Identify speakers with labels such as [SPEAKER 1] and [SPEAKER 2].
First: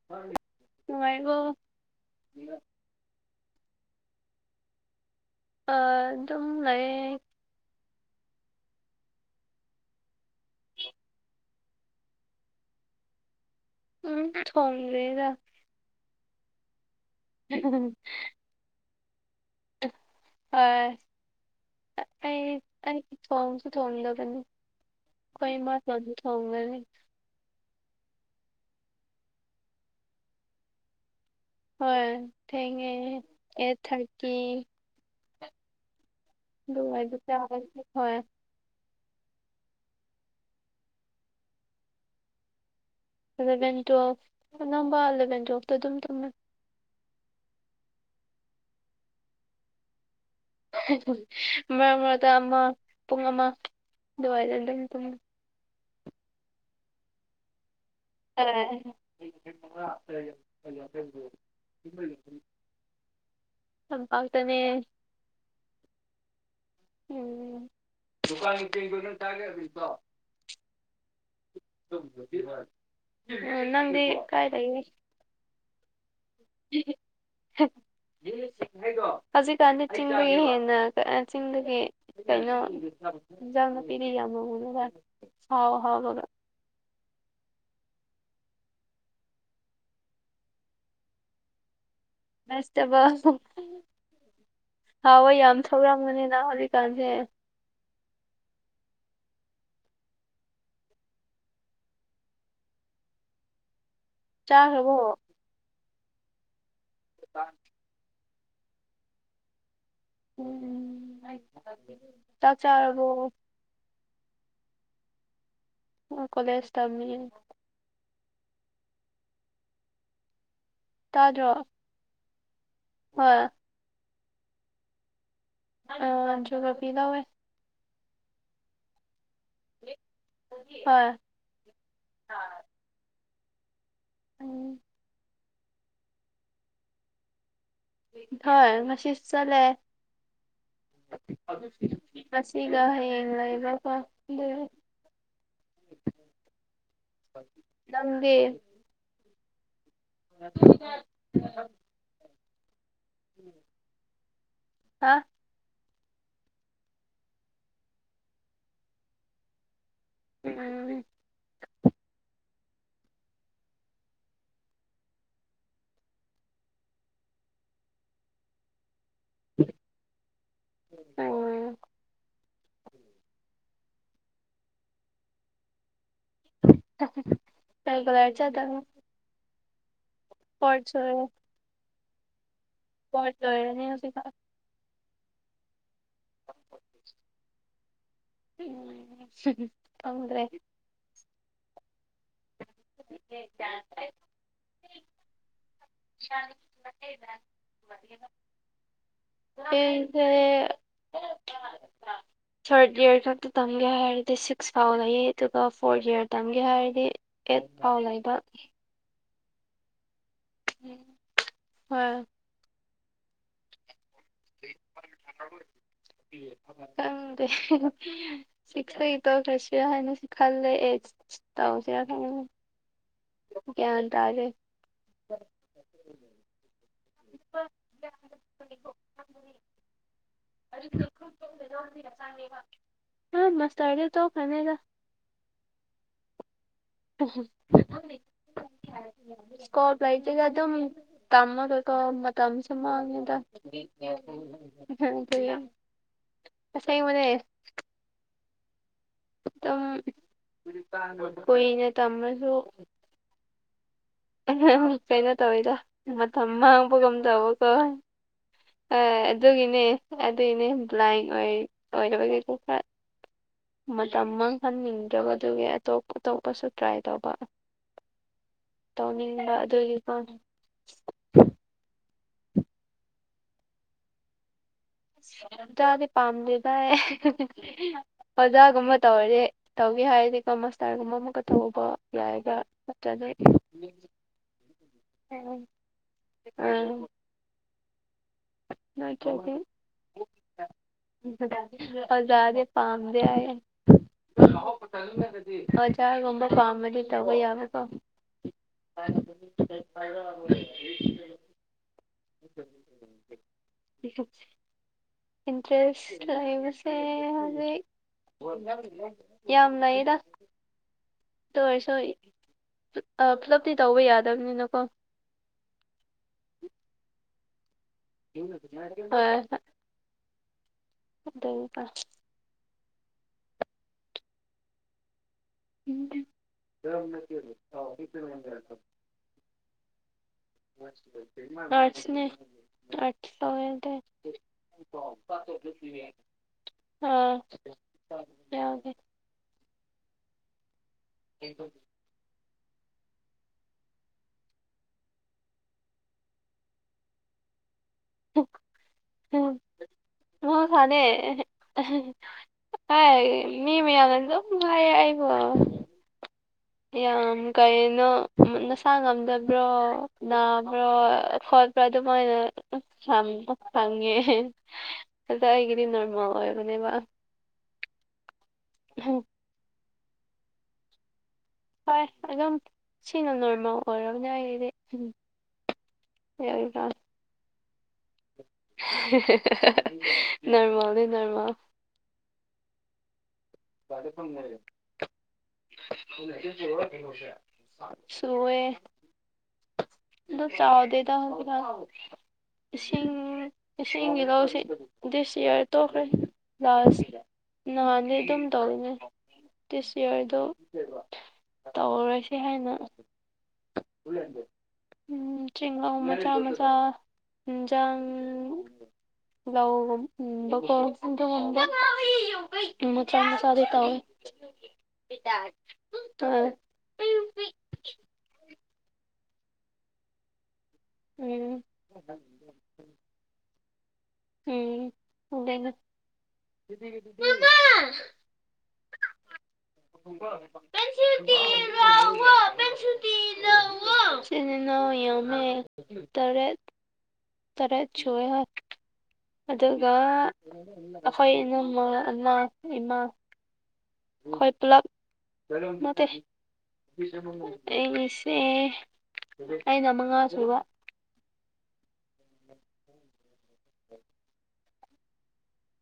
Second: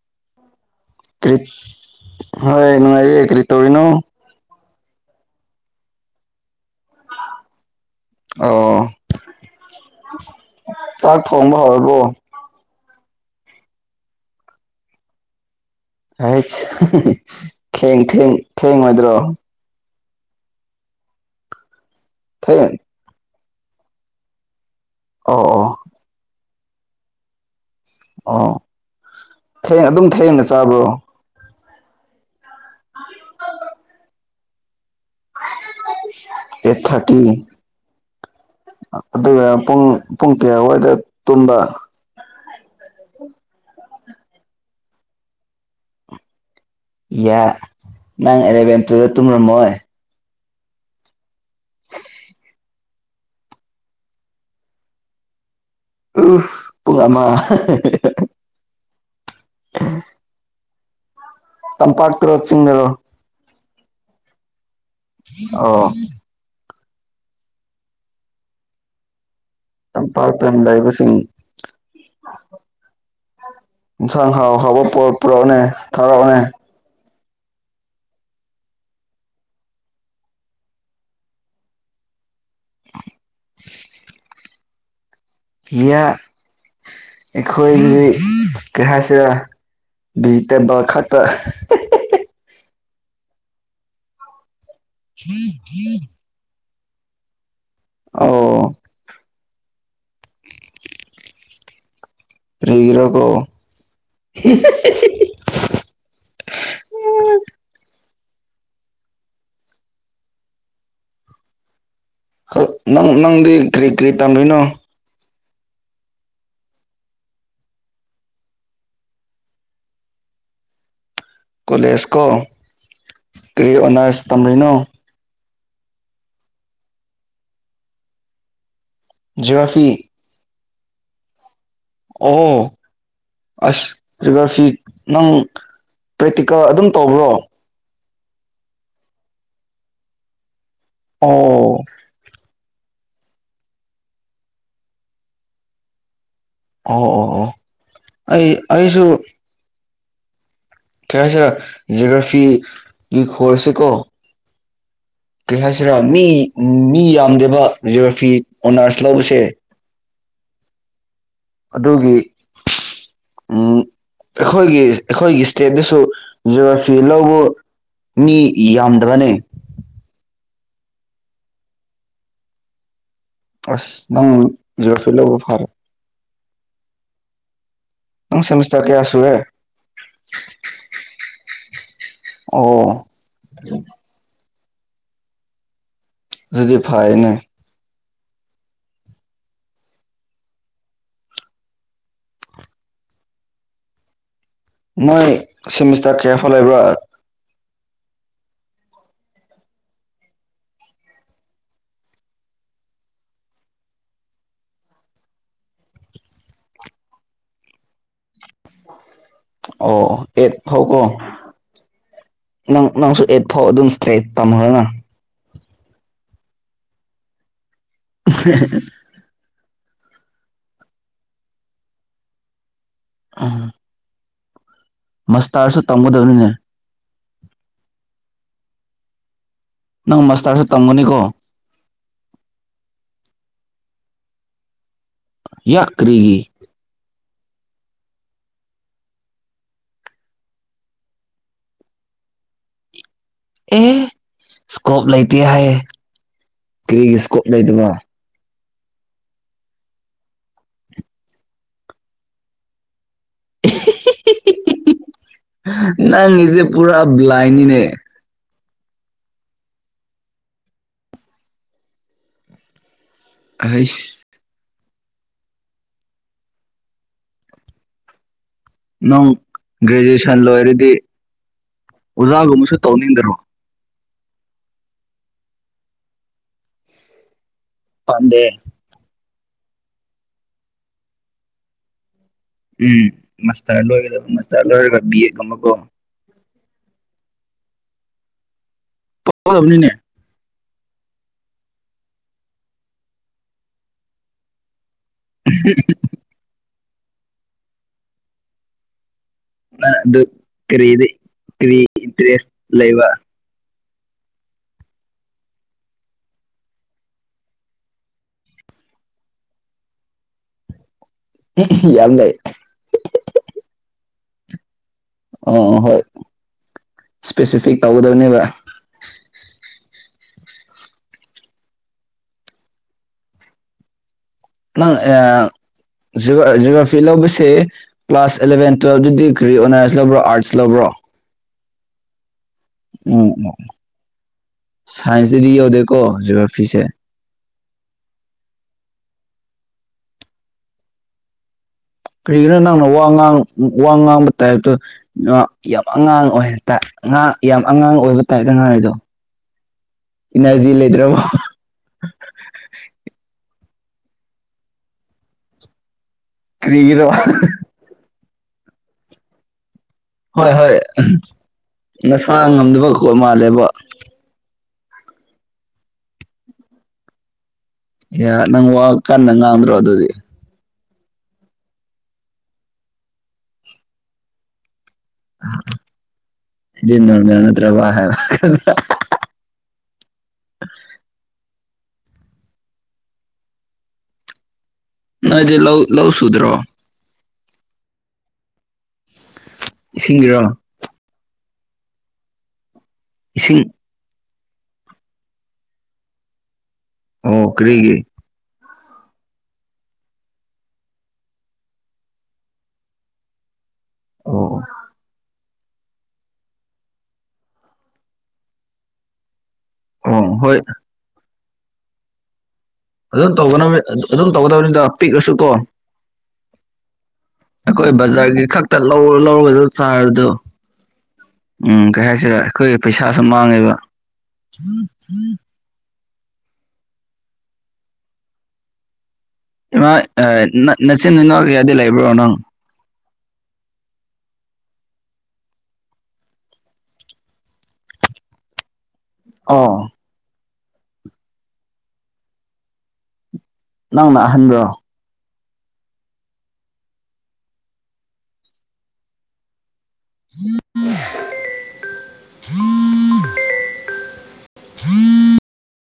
[SPEAKER 1] [unintelligible] ꯅꯨꯡꯉꯥꯏꯔꯤꯕꯣ
[SPEAKER 2] ꯀ꯭ꯔꯤ ꯍꯣꯏ ꯅꯨꯡꯉꯥꯏꯌ‌ꯦ ꯀ꯭ꯔꯤ ꯇꯧꯔꯤꯅꯣ
[SPEAKER 1] ꯑꯥ ꯑꯗꯨꯝ ꯂꯩ
[SPEAKER 2] ꯑꯣ ꯆꯥꯛ ꯊꯣꯡꯕ ꯍꯧꯔꯕꯣ
[SPEAKER 1] ꯎꯝ ꯊꯣꯡꯗꯔꯤꯗ
[SPEAKER 2] ꯑꯩꯁ ꯊꯦꯡ ꯊꯦꯡ ꯊꯦꯡꯂ‌ꯣꯏꯗ꯭ꯔꯣ
[SPEAKER 1] ꯑꯣꯏ ꯑꯥ ꯑꯩ
[SPEAKER 2] ꯊꯦꯡ
[SPEAKER 1] ꯑꯩ ꯊꯣꯡꯁꯨ ꯊꯣꯡꯂꯒꯅꯤ
[SPEAKER 2] ꯑꯣ
[SPEAKER 1] ꯑꯩꯈꯣꯏ
[SPEAKER 2] ꯑꯣ
[SPEAKER 1] ꯏꯃꯁꯨ ꯍꯩꯖꯤꯛ ꯊꯣꯡꯒꯅꯤ
[SPEAKER 2] ꯑꯣ ꯊꯦꯡ ꯑꯗꯨꯝ ꯊꯦꯡꯅ ꯆꯥꯕ꯭ꯔꯣ
[SPEAKER 1] ꯍꯣꯏ ꯊꯦꯡꯉꯦ ꯑꯩꯠ ꯊꯥꯔꯇꯤ
[SPEAKER 2] ꯑꯩꯠ
[SPEAKER 1] ꯑꯗꯨꯋꯥꯏꯗ
[SPEAKER 2] ꯊꯥꯔꯇꯤ
[SPEAKER 1] ꯆꯥꯒꯅꯤ ꯍꯣꯏ
[SPEAKER 2] ꯑꯗꯨꯒ ꯄꯨꯡ ꯄꯨꯡ ꯀꯌꯥꯋꯥꯏꯗ ꯇꯨꯝꯕ
[SPEAKER 1] ꯑꯦꯂꯚꯦꯟ ꯇꯨꯌꯦꯜꯐ ꯑꯅꯝꯕ ꯑꯦꯂꯚꯦꯟ ꯇꯨꯌꯦꯜꯐꯇ ꯑꯗꯨꯝ ꯇꯨꯝꯃꯦ
[SPEAKER 2] ꯏꯌꯥ ꯅꯪ ꯑꯦꯂꯚꯦꯟ ꯇꯨꯌꯦꯜꯐꯇ ꯇꯨꯝꯔꯝꯃꯣꯏ
[SPEAKER 1] ꯃꯔꯛ ꯃꯔꯛꯇ ꯑꯃ ꯄꯨꯡ ꯑꯃ ꯑꯗꯨꯋꯥꯏꯗ ꯑꯗꯨꯝ ꯇꯨꯝ
[SPEAKER 2] ꯑꯨꯞ ꯄꯨꯡ ꯑꯃ ꯇꯝꯄꯥꯛꯇꯔꯣ ꯆꯤꯡꯗꯔꯣ
[SPEAKER 1] [inaudible] ꯇꯝꯄꯥꯛꯇꯅꯦ
[SPEAKER 2] ꯑꯣ
[SPEAKER 1] ꯎꯝ ꯗꯨꯀꯥꯟꯒ [unintelligible]
[SPEAKER 2] ꯇꯝꯄꯥꯛꯇ ꯂꯩꯕꯁꯤꯡ
[SPEAKER 1] [unintelligible] ꯅꯪꯗꯤ
[SPEAKER 2] ꯏꯟꯁꯥꯡ
[SPEAKER 1] ꯀꯥꯏ
[SPEAKER 2] ꯍꯥꯎ
[SPEAKER 1] ꯂꯩꯒꯦ
[SPEAKER 2] ꯍꯧꯕ ꯄꯨꯔꯛꯄꯔ‌ꯣꯅꯦ ꯊꯥꯔꯛꯑꯣꯅꯦ
[SPEAKER 1] [unintelligible] ꯍꯧꯖꯤꯛꯀꯥꯟꯗꯤ ꯆꯤꯡꯗꯒꯤ ꯍꯦꯟꯅ ꯑꯥ ꯆꯤꯡꯗꯒꯤ ꯀꯩꯅꯣ ꯏꯟꯁꯥꯡ ꯅꯄꯤꯗꯤ ꯌꯥꯝ [unintelligible] ꯍꯥꯎ ꯍꯥꯎ
[SPEAKER 2] ꯑꯩꯈꯣꯏꯒꯤꯗꯤ ꯀꯩ ꯍꯥꯏꯁꯤꯔ ꯚꯤꯖꯤꯇꯦꯕꯜ ꯈꯛꯇ
[SPEAKER 1] ꯚꯦꯁꯇꯦꯕꯜ ꯍꯥꯎꯋ‌ꯦ ꯌꯥꯝ ꯊꯣꯛꯔꯝꯃꯅꯤꯅ ꯍꯧꯖꯤꯛꯀꯥꯟꯁꯦ
[SPEAKER 2] ꯑꯣ ꯀꯔꯒꯤꯔ ꯀꯣ
[SPEAKER 1] ꯆꯥꯈ꯭ꯔꯕꯣ ꯀꯥꯟ [unintelligible] ꯎꯝ ꯍꯥꯏ [unintelligible]
[SPEAKER 2] ꯅꯪ ꯅꯪꯗꯤ ꯀꯔꯤ ꯀꯔꯤ ꯇꯝꯗꯣꯏꯅꯣ
[SPEAKER 1] ꯀꯣꯂꯦꯖ ꯇꯝꯃꯤꯌ‌ꯦ ꯇꯥꯗꯔ‌ꯣ
[SPEAKER 2] ꯀꯂꯦꯁꯀꯣ ꯀꯔꯤ ꯑꯣꯅꯔꯁ ꯇꯝꯔꯤꯅꯣ
[SPEAKER 1] ꯑ ꯖꯤꯑ‌ꯣꯒꯔꯥꯐꯤ ꯂꯧꯌ‌ꯦ
[SPEAKER 2] ꯖꯔꯐꯤ
[SPEAKER 1] ꯍꯣꯏ
[SPEAKER 2] ꯑꯣ ꯑꯁ ꯖꯌꯣꯒ꯭ꯔꯥꯐꯤ
[SPEAKER 1] ꯎꯝ
[SPEAKER 2] ꯅꯪ ꯄ꯭ꯔꯦꯛꯇꯤꯀꯦꯜ ꯑꯗꯨꯝ ꯇꯧꯕ꯭ꯔꯣ
[SPEAKER 1] ꯏꯝꯐꯥꯜ ꯉꯁꯤ ꯆꯠꯂꯦ
[SPEAKER 2] ꯑꯣ
[SPEAKER 1] ꯉꯁꯤꯒ ꯍꯌꯦ ꯂꯩꯕꯀꯣ
[SPEAKER 2] ꯑꯣ ꯑꯣ ꯑꯣ
[SPEAKER 1] ꯅꯪꯗꯤ
[SPEAKER 2] ꯑꯩ ꯑꯩꯁꯨ ꯀꯔꯤ ꯍꯥꯏ ꯁꯥꯔ ꯖꯤꯒ꯭ꯔꯥꯐꯤꯒꯤ ꯀꯣꯔꯁꯁꯤ ꯀꯣ
[SPEAKER 1] ꯑꯥ
[SPEAKER 2] ꯀꯩ ꯍꯥꯏꯁꯤꯔꯥ ꯃꯤ ꯃꯤ ꯌꯥꯝꯗꯦꯕ ꯖꯤꯑꯣꯒ꯭ꯔꯥꯐꯤ ꯑꯣꯅꯔꯁ ꯂꯧꯕꯁꯦ
[SPEAKER 1] ꯎꯝ
[SPEAKER 2] ꯑꯗꯨꯒꯤ ꯎꯝ ꯑꯩꯈꯣꯏꯒꯤ ꯑꯩꯈꯣꯏꯒꯤ ꯁꯇꯦꯠꯇꯁꯨ ꯖꯤꯑꯣꯒ꯭ꯔꯥꯐꯤ ꯂꯧꯕ ꯃꯤ ꯌꯥꯝꯗꯕꯅꯦ
[SPEAKER 1] ꯎꯝ
[SPEAKER 2] ꯑꯁ ꯅꯪ ꯖꯤꯌꯣꯒ꯭ꯔꯥꯐꯤ ꯂꯧꯕ ꯐꯥꯔꯦ
[SPEAKER 1] [inaudible] [unintelligible] ꯔꯦꯒꯨꯂꯔ
[SPEAKER 2] ꯅꯪ ꯁꯦꯃꯤꯁꯇꯔ ꯀꯌꯥ ꯁꯨꯔꯦ
[SPEAKER 1] ꯐ꯭ꯔꯣꯠ ꯁꯨꯔꯦ
[SPEAKER 2] ꯑꯣ
[SPEAKER 1] [unintelligible] ꯂꯔꯅꯦ
[SPEAKER 2] ꯑꯗꯨꯗꯤ ꯐꯥꯏꯅꯦ
[SPEAKER 1] ꯎꯝ ꯈꯪꯗ꯭ꯔꯦ ꯌꯥ [unintelligible]
[SPEAKER 2] ꯅꯣꯏ ꯁꯤꯃꯤꯁꯇꯔ ꯀꯌꯥ ꯐꯧ ꯂꯩꯕ꯭ꯔꯥ
[SPEAKER 1] ꯂꯩꯗ [unintelligible] ꯑꯗꯨꯑꯣ ꯅ [unintelligible] ꯏ ꯏꯁ [unintelligible] ꯊꯥꯔꯠ ꯌꯥꯔ ꯈꯛꯇ ꯇꯝꯒꯦ ꯍꯥꯏꯔꯗꯤ ꯁꯤꯛꯁ ꯐꯥꯎ ꯂꯩꯌꯦ ꯑꯗꯨꯒ ꯐꯣꯔꯠ ꯌꯥꯔ ꯇꯝꯒꯦ ꯍꯥꯏꯔꯗꯤ ꯑꯦꯠ ꯐꯥꯎ ꯂꯩꯕ
[SPEAKER 2] ꯑꯣ ꯑꯦꯠ ꯐꯥꯎ ꯀꯣ
[SPEAKER 1] ꯍꯣꯏ
[SPEAKER 2] ꯅꯪ ꯅꯪꯁꯨ ꯑꯦꯠ ꯐꯥꯎ ꯑꯗꯨꯝ ꯁꯇ꯭ꯔꯦꯠ
[SPEAKER 1] ꯈꯪꯗꯦ ꯁꯤꯁ ꯇꯧꯈꯔꯁꯤꯔ ꯍꯥꯏꯅꯁꯨ ꯈꯜꯂꯦ ꯑꯦꯠ ꯇꯧꯁꯤꯔꯥ ꯈꯜꯂꯦ
[SPEAKER 2] ꯎꯝ
[SPEAKER 1] ꯒꯌꯥꯟ ꯇꯥꯗꯦ
[SPEAKER 2] ꯃꯁꯇꯥꯔꯁꯨ ꯇꯝꯒꯗꯕꯅꯤꯅꯦ
[SPEAKER 1] ꯅꯤ [unintelligible]
[SPEAKER 2] ꯅꯪ ꯃꯁꯇꯥꯔꯁꯨ ꯇꯝꯒꯅꯤꯀꯣ
[SPEAKER 1] ꯍꯥ ꯃꯁꯇꯔꯗꯤ ꯇꯣꯛꯈꯔꯅꯤꯗ
[SPEAKER 2] ꯌꯥ ꯀꯔꯤꯒꯤ
[SPEAKER 1] ꯑꯍꯝ ꯁꯀꯣꯜꯄ ꯂꯥꯏꯇꯦꯗ ꯑꯗꯨꯝ ꯇꯝꯃꯥꯒꯀꯣ ꯃꯇꯝꯁꯨ ꯃꯥꯡꯉꯤꯗ
[SPEAKER 2] ꯑꯦ ꯏꯁꯀꯣꯞ ꯂꯩꯇꯦ
[SPEAKER 1] ꯑꯩꯈꯪꯗꯦ ꯑꯁꯦꯡꯃꯅꯦ
[SPEAKER 2] ꯂꯩꯗꯨꯕ
[SPEAKER 1] ꯇꯨꯝ ꯀꯨꯏꯅ ꯇꯝꯃꯁꯨ
[SPEAKER 2] ꯎ
[SPEAKER 1] ꯀꯩꯅꯣ ꯇꯧꯋꯤꯗ ꯃꯇꯝ
[SPEAKER 2] ꯅꯪꯒꯤꯁꯦ ꯄꯨꯔꯥ
[SPEAKER 1] ꯃꯥꯡꯕꯒꯨꯝ ꯇꯧꯕꯀꯣ
[SPEAKER 2] ꯕ꯭ꯂꯥꯏꯟꯅꯤꯅꯦ
[SPEAKER 1] ꯑꯗꯨꯒꯤꯅꯦ ꯑꯗꯨꯒꯤꯅꯦ ꯕ꯭ꯂꯥꯏꯟ ꯑꯣꯏ ꯑꯣꯏꯔꯕ ꯀꯩꯀ ꯈꯔ
[SPEAKER 2] ꯑꯩꯁ
[SPEAKER 1] ꯃꯇꯝ ꯃꯥꯡꯍꯟꯅꯤꯡꯗꯔꯕ ꯗꯨꯒꯤ ꯑꯇꯣꯞ ꯑꯇꯣꯞꯄꯁꯨ ꯇ꯭ꯔꯥꯏ ꯇꯧꯕ
[SPEAKER 2] ꯅꯪ
[SPEAKER 1] ꯇꯧꯅꯤꯡꯕ ꯑꯗꯨꯒꯤꯀꯣ
[SPEAKER 2] ꯒ꯭ꯔꯦꯖꯨꯑꯦꯁꯟ ꯂꯣꯏꯔꯗꯤ ꯑꯣꯖꯥꯒꯨꯝꯕꯁꯨ ꯇꯧꯅꯤꯡꯗ꯭ꯔꯣ
[SPEAKER 1] ꯑꯣꯖꯥꯗꯤ ꯄꯥꯝꯗꯦ ꯚꯥꯏ
[SPEAKER 2] ꯄꯥꯝꯗꯦ
[SPEAKER 1] ꯑꯣꯖꯥꯒꯨꯝꯕ ꯇꯧꯔꯗꯤ ꯇꯧꯒꯦ ꯍꯥꯏꯔꯗꯤꯀꯣ ꯃꯁꯇꯥꯔꯒꯨꯝꯕ ꯑꯃꯀ ꯇꯍꯧꯕ ꯌꯥꯏꯕ
[SPEAKER 2] ꯎꯝ
[SPEAKER 1] ꯅꯠꯇ꯭ꯔꯗꯤ
[SPEAKER 2] ꯃꯥꯁꯇꯔ ꯂꯣꯏꯒꯗꯕ ꯃꯥꯁꯇꯔ ꯂꯣꯏꯔꯒ ꯕꯤ ꯑꯦꯗꯒ ꯑꯃꯀꯣ
[SPEAKER 1] ꯑꯪ ꯅꯣꯏꯇꯔꯗꯤ
[SPEAKER 2] ꯇꯧꯗꯕꯅꯤꯅꯦ
[SPEAKER 1] [unintelligible] ꯑꯣꯖꯥꯗꯤ ꯄꯥꯝꯗꯦ ꯍꯥꯏꯌꯦ ꯑꯣꯖꯥꯒꯨꯝꯕ ꯄꯥꯝꯃꯗꯤ ꯇꯧꯕ ꯌꯥꯕꯀꯣ
[SPEAKER 2] ꯅꯪ ꯑꯗꯨ ꯀꯔꯤꯗꯤ ꯀꯔꯤ ꯏꯟꯇꯔꯦꯁ ꯂꯩꯕ
[SPEAKER 1] ꯏꯟꯇꯔꯦꯁ ꯂꯩꯕꯁꯦ ꯍꯧꯖꯤꯛ ꯌꯥꯝ ꯂꯩꯗ ꯇꯨ ꯑꯣꯏꯔꯁꯣꯏ
[SPEAKER 2] ꯌꯥꯝ ꯂꯩ
[SPEAKER 1] ꯑ ꯄꯨꯂꯞꯇꯤ ꯇꯧꯕ ꯌꯥꯗꯕꯅꯤꯅꯀꯣ
[SPEAKER 2] ꯑ ꯍꯣꯏ ꯏꯁꯄꯦꯁꯤꯐꯤꯛ ꯇꯧꯒꯗꯕꯅꯦꯕ
[SPEAKER 1] ꯍꯣꯏ ꯍꯣꯏ [unintelligible]
[SPEAKER 2] ꯅꯪ ꯑꯦ ꯖꯤꯕ ꯑ ꯖꯤꯑꯣꯒ꯭ꯔꯥꯐꯤ ꯂꯧꯕꯁꯦ ꯀ꯭ꯂꯥꯁ ꯑꯦꯂꯚꯦꯟ ꯇꯨꯋꯦꯜꯕꯇꯗꯤ ꯀ꯭ꯔꯤ ꯑꯣꯅꯔꯁ ꯂꯧꯕ꯭ꯔꯣ ꯑꯥꯔꯠꯁ ꯂꯧꯕ꯭ꯔꯣ
[SPEAKER 1] ꯑꯥꯔꯁꯅꯦ
[SPEAKER 2] ꯎꯝ ꯑꯣ ꯁꯥꯏꯟꯁꯇꯗꯤ ꯌꯧꯗꯦꯀꯣ ꯖꯤꯑꯣꯒ꯭ꯔꯥꯐꯤꯁꯦ
[SPEAKER 1] ꯑ ꯌꯥꯎꯗꯦ [inaudible]
[SPEAKER 2] ꯀꯔꯤꯒꯤꯅꯣ ꯅꯪꯅ ꯋꯥ ꯉꯥꯡ ꯋꯥ ꯉꯥꯡꯕ ꯇꯥꯏꯞꯇ ꯉꯥ ꯌꯥꯝ ꯑꯉꯥꯡ ꯑꯣꯏꯔꯇꯥꯏ ꯉꯥ ꯌꯥꯝ ꯑꯉꯥꯡ ꯑꯣꯏꯕ ꯇꯥꯏꯇ ꯉꯥꯏꯔꯗꯣ ꯏꯅꯔꯖꯤ
[SPEAKER 1] ꯃꯍꯧꯁꯥꯅꯦ
[SPEAKER 2] ꯂꯩꯇ꯭ꯔꯕꯣ
[SPEAKER 1] ꯍꯥꯏ ꯃꯤ ꯃꯌꯥꯝꯅ ꯑꯗꯨꯝ ꯍꯥꯏ ꯑꯩꯕꯣ
[SPEAKER 2] ꯀꯔꯤꯒꯤꯔꯣ
[SPEAKER 1] ꯌꯥꯝ ꯀꯩꯅꯣ ꯎꯝ ꯅꯁꯥ ꯉꯝꯗꯕ꯭ꯔꯣ
[SPEAKER 2] ꯍꯣꯏ ꯍꯣꯏ
[SPEAKER 1] ꯅꯥꯕꯔꯣ ꯈꯣꯠꯄꯔꯣ ꯑꯗꯨꯃꯥꯏꯅ
[SPEAKER 2] ꯅꯁꯥ ꯉꯝꯗꯕ ꯈꯣꯠ
[SPEAKER 1] ꯁꯥꯡꯀꯨꯞ
[SPEAKER 2] ꯃꯥꯜꯂꯦꯕ
[SPEAKER 1] ꯐꯪꯉꯦ ꯑꯗ ꯑꯩꯒꯤꯗꯤ ꯅꯣꯔꯃꯦꯜ ꯑꯣꯏꯕꯅꯦꯕ
[SPEAKER 2] ꯌꯥ ꯅꯪ ꯋꯥ ꯀꯟꯅ ꯉꯥꯡꯗ꯭ꯔꯣ ꯑꯗꯨꯗꯤ
[SPEAKER 1] ꯍꯣꯏ ꯑꯗꯨꯝ ꯁꯤꯅ ꯅꯣꯔꯃꯦꯜ ꯑꯣꯏꯔꯕꯅꯤ ꯑꯩꯗꯤ ꯎꯝ ꯌꯥꯔꯤ ꯀ
[SPEAKER 2] ꯗꯤ ꯅꯣꯔꯃꯦꯜ ꯅꯠꯇ꯭ꯔꯕ ꯍꯥꯏꯕ
[SPEAKER 1] [unintelligible] ꯅꯣꯔꯃꯦꯜꯅꯤ ꯅꯔꯃꯜ
[SPEAKER 2] ꯅꯣꯏꯗꯤ ꯂꯧ ꯂꯧ ꯁꯨꯗ꯭ꯔꯣ
[SPEAKER 1] [inaudible] ꯁꯣꯔꯑꯦ ꯑꯗꯨ
[SPEAKER 2] ꯏꯁꯤꯡꯒꯤꯔꯣ
[SPEAKER 1] ꯆꯥꯎꯗꯦ ꯇꯥꯡꯍꯤꯗꯥꯛ ꯇꯁꯤꯡ
[SPEAKER 2] ꯏꯁꯤꯡ
[SPEAKER 1] ꯏꯁꯤꯡꯒꯤ ꯂꯧꯁꯤ ꯗꯤꯁ ꯏꯌꯥꯔ ꯇꯣꯛꯈ꯭ꯔꯦ ꯂꯥꯁ
[SPEAKER 2] ꯑꯣ ꯀꯔꯤꯒꯤ
[SPEAKER 1] ꯅꯍꯥꯟꯗꯤ ꯑꯗꯨꯝ ꯇꯧꯅꯦ ꯗꯤꯁ ꯏꯌꯥꯔꯗꯣ ꯇꯧꯔꯁꯦ ꯍꯥꯏꯅ
[SPEAKER 2] ꯑꯣ
[SPEAKER 1] ꯎꯝ ꯆꯦꯡꯒꯥꯎ ꯃꯆꯥ ꯃꯆꯥ ꯏꯟꯖꯥꯡ ꯂꯧꯒꯨꯝ
[SPEAKER 2] ꯑꯣ ꯍꯣꯏ
[SPEAKER 1] ꯎꯝꯕꯀꯣ ꯑꯗꯨꯒꯨꯝꯕ [inaudible] ꯃꯆꯥ
[SPEAKER 2] ꯑꯗꯨꯝ
[SPEAKER 1] ꯃꯆꯥꯗꯤ
[SPEAKER 2] ꯇꯧꯒꯗꯕꯅꯤ
[SPEAKER 1] ꯇꯧꯏ
[SPEAKER 2] ꯑꯗꯨꯝ ꯇꯧꯒꯗꯕꯅꯤꯗ ꯄꯤꯛꯂꯁꯨ ꯀꯣ
[SPEAKER 1] [inaudible]
[SPEAKER 2] ꯑꯩꯈꯣꯏ ꯕꯖꯥꯔꯒꯤ ꯈꯛꯇ ꯂꯧꯔ ꯂꯧꯔꯒꯗ ꯆꯥꯔꯗꯣ
[SPEAKER 1] ꯎꯝ [unintelligible]
[SPEAKER 2] ꯎꯝ ꯀꯩ ꯍꯥꯏꯁꯤꯔ ꯑꯩꯈꯣꯏꯒꯤ ꯄꯩꯁꯥꯁꯨ ꯃꯥꯡꯉꯦꯕ
[SPEAKER 1] ꯃꯥꯝꯃꯥ [unintelligible]
[SPEAKER 2] ꯏꯃꯥ
[SPEAKER 1] [unintelligible] ꯅꯪ
[SPEAKER 2] ꯅꯆꯤꯟ ꯅꯅꯥꯎ ꯀꯌꯥꯗꯤ ꯂꯩꯕ꯭ꯔꯣ ꯅꯪ
[SPEAKER 1] ꯁꯨꯇꯤ ꯂꯧꯑꯣ ꯏꯆꯤꯟ ꯏꯅꯥꯎ ꯌꯥꯝꯃꯦ ꯇꯔꯦꯠ ꯇꯔꯦꯠ ꯁꯨꯑꯦ ꯍꯣꯏ
[SPEAKER 2] ꯑꯣ
[SPEAKER 1] ꯑꯗꯨꯒ ꯑꯩꯈꯣꯏ ꯏꯟꯅꯝꯃ ꯑꯉꯥꯡ ꯏꯃꯥ
[SPEAKER 2] ꯅꯪꯅ
[SPEAKER 1] ꯈꯣꯏ
[SPEAKER 2] ꯑꯍꯟꯕ꯭ꯔꯣ
[SPEAKER 1] ꯄꯨꯂꯞ ꯅꯠꯇ‌ꯦ ꯑꯩꯁꯦ ꯑꯩꯅ ꯃꯉꯥ ꯁꯨꯕ
[SPEAKER 2] ꯍ [unintelligible]
[SPEAKER 1] ꯍ [inaudible]
[SPEAKER 2] ꯍꯝ [inaudible]